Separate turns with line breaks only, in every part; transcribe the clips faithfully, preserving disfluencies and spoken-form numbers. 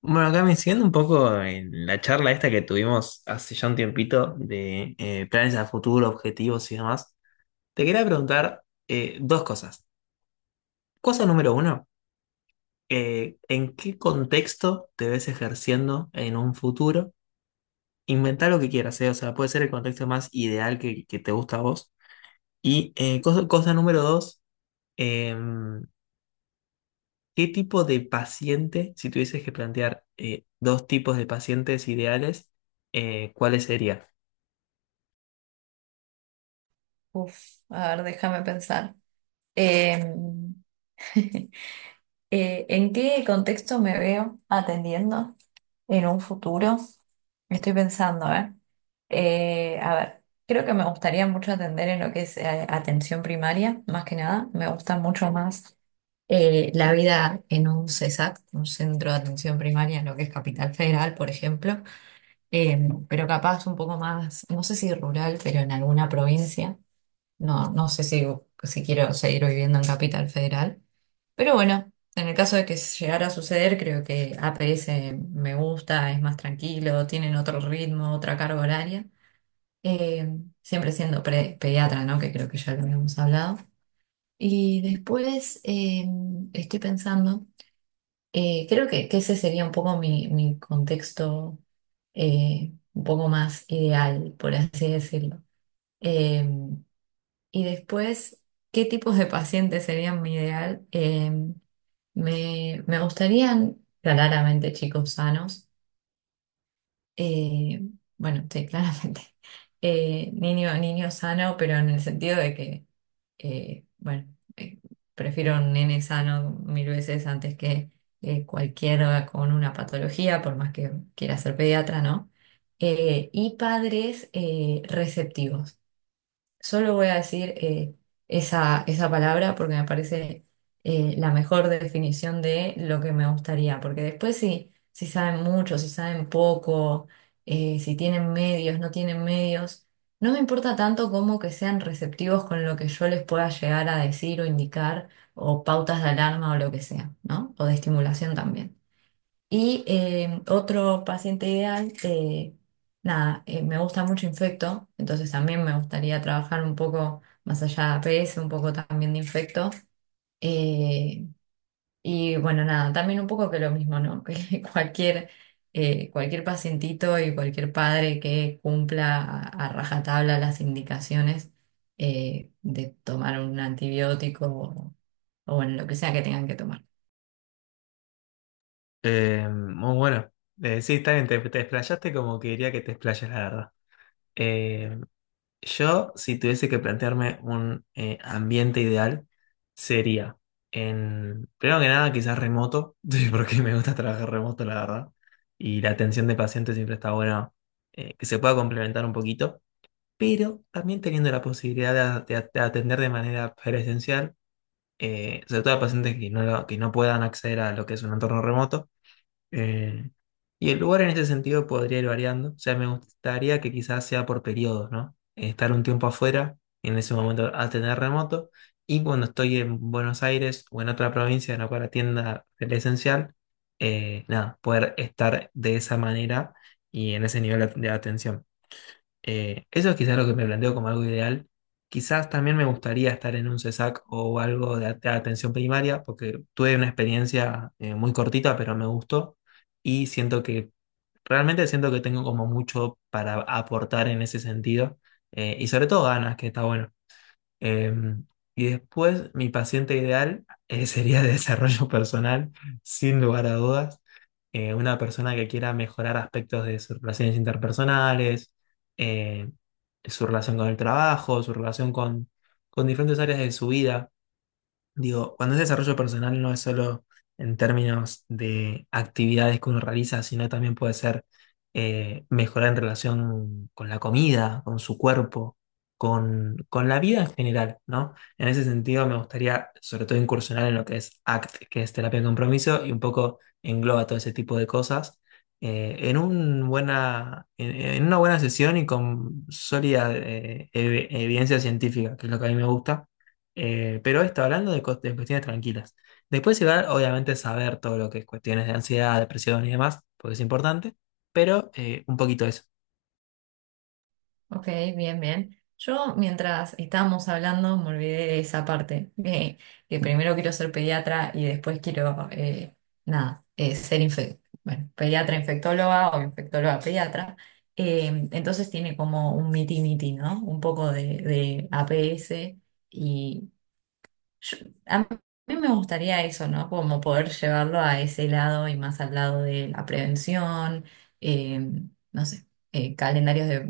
Bueno, acá me siguiendo un poco en la charla esta que tuvimos hace ya un tiempito de eh, planes a futuro, objetivos y demás, te quería preguntar eh, dos cosas. Cosa número uno, eh, ¿en qué contexto te ves ejerciendo en un futuro? Inventá lo que quieras, ¿eh? O sea, puede ser el contexto más ideal que, que te gusta a vos. Y eh, cosa, cosa número dos, em, ¿qué tipo de paciente, si tuvieses que plantear eh, dos tipos de pacientes ideales, eh, ¿cuáles serían?
Uf, a ver, déjame pensar. Em, eh, ¿en qué contexto me veo atendiendo en un futuro? Estoy pensando, ¿eh? Eh, a ver, creo que me gustaría mucho atender en lo que es eh, atención primaria, más que nada. Me gusta mucho más eh, la vida en un CESAC, un centro de atención primaria, en lo que es Capital Federal, por ejemplo. Em, pero capaz un poco más, no sé si rural, pero en alguna provincia. No, no sé si, si quiero seguir viviendo en Capital Federal, pero bueno, en el caso de que llegara a suceder, creo que A P E ese me gusta, es más tranquilo, tienen otro ritmo, otra carga horaria, eh, siempre siendo pre- pediatra, ¿no? Que creo que ya lo habíamos hablado. Y después eh, estoy pensando, eh, creo que, que ese sería un poco mi, mi contexto eh, un poco más ideal, por así decirlo. Eh, y después, ¿qué tipos de pacientes serían mi ideal? Eh, me, me gustarían claramente chicos sanos. Eh, bueno, sí, claramente. Eh, niño, niño sano, pero en el sentido de que, eh, bueno, eh, prefiero un nene sano mil veces antes que eh, cualquiera con una patología, por más que quiera ser pediatra, ¿no? Eh, y padres eh, receptivos. Solo voy a decir eh, esa, esa palabra porque me parece eh, la mejor definición de lo que me gustaría, porque después si, si saben mucho, si saben poco, eh, si tienen medios, no tienen medios, no me importa tanto como que sean receptivos con lo que yo les pueda llegar a decir o indicar, o pautas de alarma o lo que sea, ¿no? O de estimulación también. Y eh, otro paciente ideal, eh, nada, eh, me gusta mucho infecto, entonces también me gustaría trabajar un poco más allá de A P E ese, un poco también de infecto. Eh, y bueno, nada, también un poco que lo mismo, ¿no? Que cualquier, eh, cualquier pacientito y cualquier padre que cumpla a, a rajatabla las indicaciones eh, de tomar un antibiótico o, o bueno, lo que sea que tengan que tomar.
Eh, muy bueno. Eh, sí, está bien, te, te explayaste como quería que te explayes, la verdad. Eh, yo, si tuviese que plantearme un eh, ambiente ideal, sería en, primero que nada, quizás remoto, sí, porque me gusta trabajar remoto, la verdad. Y la atención de pacientes siempre está buena, eh, que se pueda complementar un poquito, pero también teniendo la posibilidad de, de- de atender de manera presencial, eh, sobre todo a pacientes que no, lo- que no puedan acceder a lo que es un entorno remoto eh, y el lugar en ese sentido podría ir variando. O sea, me gustaría que quizás sea por periodos, ¿no? Estar un tiempo afuera, en ese momento atender remoto, y cuando estoy en Buenos Aires o en otra provincia, en la cual atienda presencial, eh, nada, poder estar de esa manera y en ese nivel de atención. Eh, eso es quizás lo que me planteo como algo ideal. Quizás también me gustaría estar en un C E S A C o algo de at- atención primaria, porque tuve una experiencia eh, muy cortita, pero me gustó y siento que realmente siento que tengo como mucho para aportar en ese sentido eh, y sobre todo ganas, que está bueno. Eh, y después mi paciente ideal eh, sería de desarrollo personal, sin lugar a dudas eh, una persona que quiera mejorar aspectos de sus relaciones interpersonales, eh, su relación con el trabajo, su relación con, con diferentes áreas de su vida. Digo, cuando es desarrollo personal no es solo en términos de actividades que uno realiza, sino también puede ser eh, mejorar en relación con la comida, con su cuerpo, con, con la vida en general, ¿no? En ese sentido me gustaría sobre todo incursionar en lo que es A C T, que es terapia de compromiso, y un poco engloba todo ese tipo de cosas eh, en un buena, en, en una buena sesión y con sólida eh, ev- evidencia científica, que es lo que a mí me gusta eh, pero está hablando de, cos- de cuestiones tranquilas. Después igual, obviamente, saber todo lo que es cuestiones de ansiedad, depresión y demás, porque es importante, pero eh, un poquito eso.
Ok, bien, bien. Yo, mientras estábamos hablando, me olvidé de esa parte, que, que primero quiero ser pediatra y después quiero, eh, nada, eh, ser infe- bueno, pediatra infectóloga o infectóloga pediatra. Eh, entonces tiene como un miti-miti, ¿no? Un poco de, de A P E ese yo- a mí me gustaría eso, ¿no? Como poder llevarlo a ese lado y más al lado de la prevención, eh, no sé, eh, calendarios de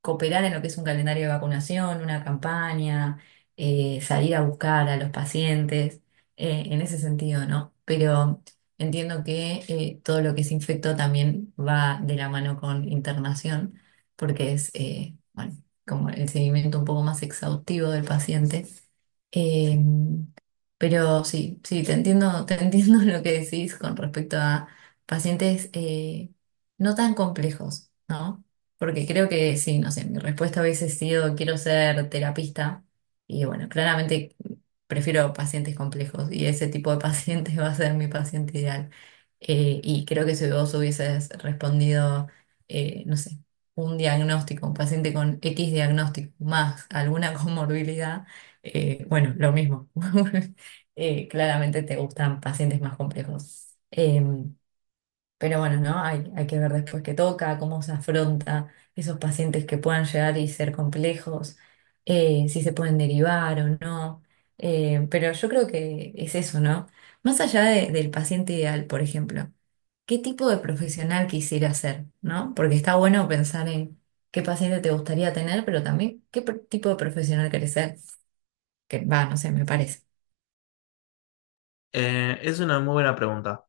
cooperar en lo que es un calendario de vacunación, una campaña, eh, salir a buscar a los pacientes, eh, en ese sentido, ¿no? Pero entiendo que eh, todo lo que es infecto también va de la mano con internación, porque es, eh, bueno, como el seguimiento un poco más exhaustivo del paciente. Em, pero sí, sí, te entiendo, te entiendo lo que decís con respecto a pacientes eh, no tan complejos, ¿no? Porque creo que sí, no sé, mi respuesta hubiese sido quiero ser terapista y bueno, claramente prefiero pacientes complejos y ese tipo de paciente va a ser mi paciente ideal. Eh, y creo que si vos hubieses respondido, eh, no sé, un diagnóstico, un paciente con X diagnóstico más alguna comorbilidad, eh, bueno, lo mismo. Eh, claramente te gustan pacientes más complejos. Em, pero bueno, ¿no? Hay, hay que ver después qué toca, cómo se afronta esos pacientes que puedan llegar y ser complejos, eh, si se pueden derivar o no. Em, pero yo creo que es eso, ¿no? Más allá de- del paciente ideal, por ejemplo, ¿qué tipo de profesional quisiera ser, ¿no? Porque está bueno pensar en qué paciente te gustaría tener, pero también qué pro- tipo de profesional querés ser. Que va, no sé, me parece.
Eh, es una muy buena pregunta.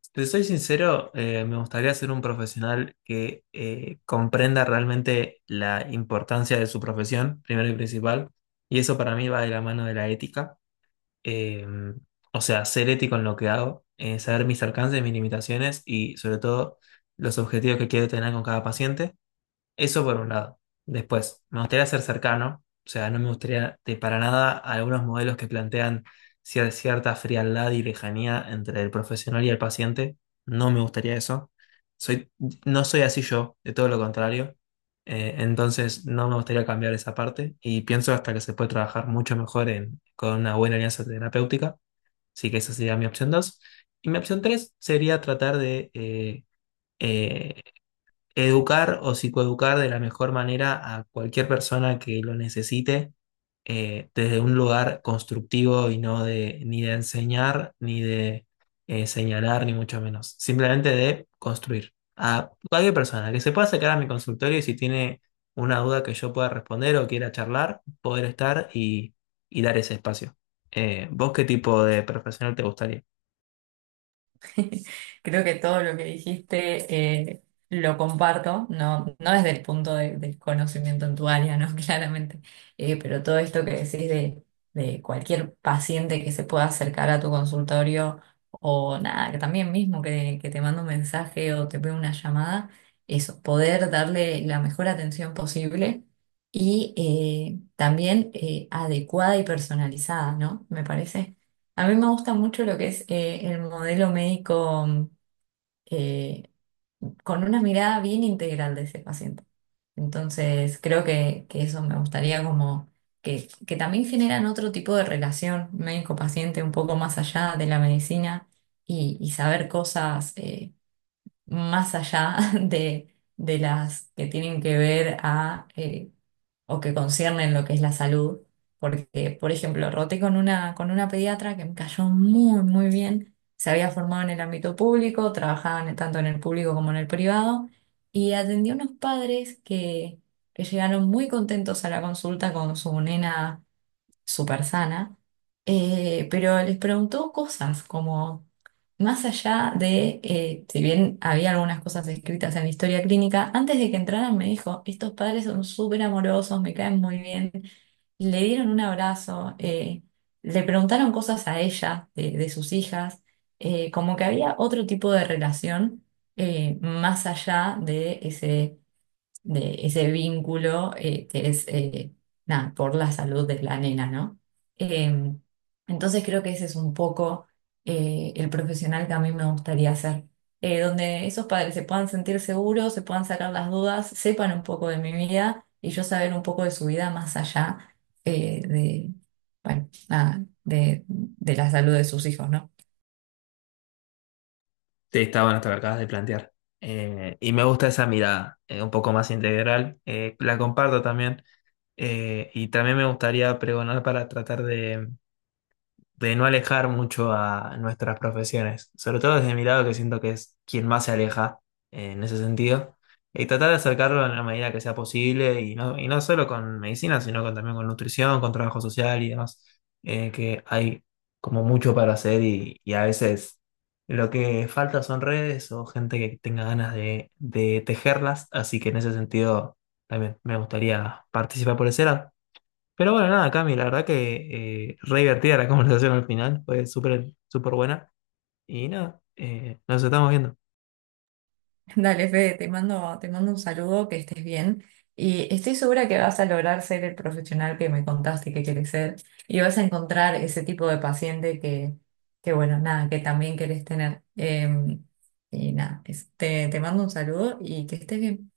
Si te soy sincero, eh, me gustaría ser un profesional que eh, comprenda realmente la importancia de su profesión, primero y principal, y eso para mí va de la mano de la ética eh, o sea, ser ético en lo que hago, eh, saber mis alcances, mis limitaciones y sobre todo los objetivos que quiero tener con cada paciente. Eso por un lado. Después, me gustaría ser cercano, o sea, no me gustaría de para nada algunos modelos que plantean cier- cierta frialdad y lejanía entre el profesional y el paciente. No me gustaría eso. Soy, no soy así yo, de todo lo contrario. Eh, entonces, no me gustaría cambiar esa parte y pienso hasta que se puede trabajar mucho mejor en- con una buena alianza terapéutica. Así que esa sería mi opción dos. Y mi opción tres sería tratar de... eh, eh, educar o psicoeducar de la mejor manera a cualquier persona que lo necesite eh, desde un lugar constructivo y no de ni de enseñar ni de eh, señalar ni mucho menos, simplemente de construir a cualquier persona que se pueda acercar a mi consultorio y si tiene una duda que yo pueda responder o quiera charlar, poder estar y, y dar ese espacio. Eh, ¿vos qué tipo de profesional te gustaría?
Creo que todo lo que dijiste eh, lo comparto, no, no desde el punto de- del conocimiento en tu área, ¿no? Claramente. Eh, pero todo esto que decís de, de cualquier paciente que se pueda acercar a tu consultorio o nada, que también mismo que, que te manda un mensaje o te ve una llamada, eso, poder darle la mejor atención posible y eh, también eh, adecuada y personalizada, ¿no? Me parece. A mí me gusta mucho lo que es eh, el modelo médico mm, eh, con una mirada bien integral de ese paciente. Entonces, creo que, que eso me gustaría como que, que también generan otro tipo de relación médico-paciente un poco más allá de la medicina y, y saber cosas eh, más allá de, de las que tienen que ver a... eh, o que conciernen lo que es la salud, porque, por ejemplo, roté con una, con una pediatra que me cayó muy, muy bien, se había formado en el ámbito público, trabajaba en- tanto en el público como en el privado, y atendió a unos padres que, que llegaron muy contentos a la consulta con su nena súper sana, eh, pero les preguntó cosas como, más allá de, eh, si bien había algunas cosas escritas en la historia clínica, antes de que entraran me dijo, estos padres son súper amorosos, me caen muy bien, le dieron un abrazo, eh, le preguntaron cosas a ella, de, de sus hijas, eh, como que había otro tipo de relación eh, más allá de ese de ese vínculo eh, que es eh, nada, por la salud de la nena, ¿no? Eh, entonces creo que ese es un poco eh, el profesional que a mí me gustaría ser, eh, donde esos padres se puedan sentir seguros, se puedan sacar las dudas, sepan un poco de mi vida y yo saber un poco de su vida más allá eh, de, bueno, nada, de, de la salud de sus hijos, ¿no?
Sí, está bueno esto que acabas de plantear. Eh, y me gusta esa mirada, eh, un poco más integral. Eh, la comparto también. Eh, y también me gustaría pregonar para tratar de, de no alejar mucho a nuestras profesiones, sobre todo desde mi lado que siento que es quien más se aleja eh, en ese sentido, y tratar de acercarlo en la medida que sea posible, y no, y no solo con medicina, sino con, también con nutrición, con trabajo social y demás, eh, que hay como mucho para hacer y, y a veces lo que falta son redes o gente que tenga ganas de, de tejerlas, así que en ese sentido también me gustaría participar por ese lado. Pero bueno, nada, Cami, la verdad que eh, re divertida la conversación al final, fue súper súper buena. Y nada, eh, nos estamos viendo.
Dale, Fede, te mando, te mando un saludo, que estés bien. Y estoy segura que vas a lograr ser el profesional que me contaste que quieres ser. Y vas a encontrar ese tipo de paciente que, que bueno, nada, que también querés tener. Eh, y nada, es- te, te mando un saludo y que estés bien.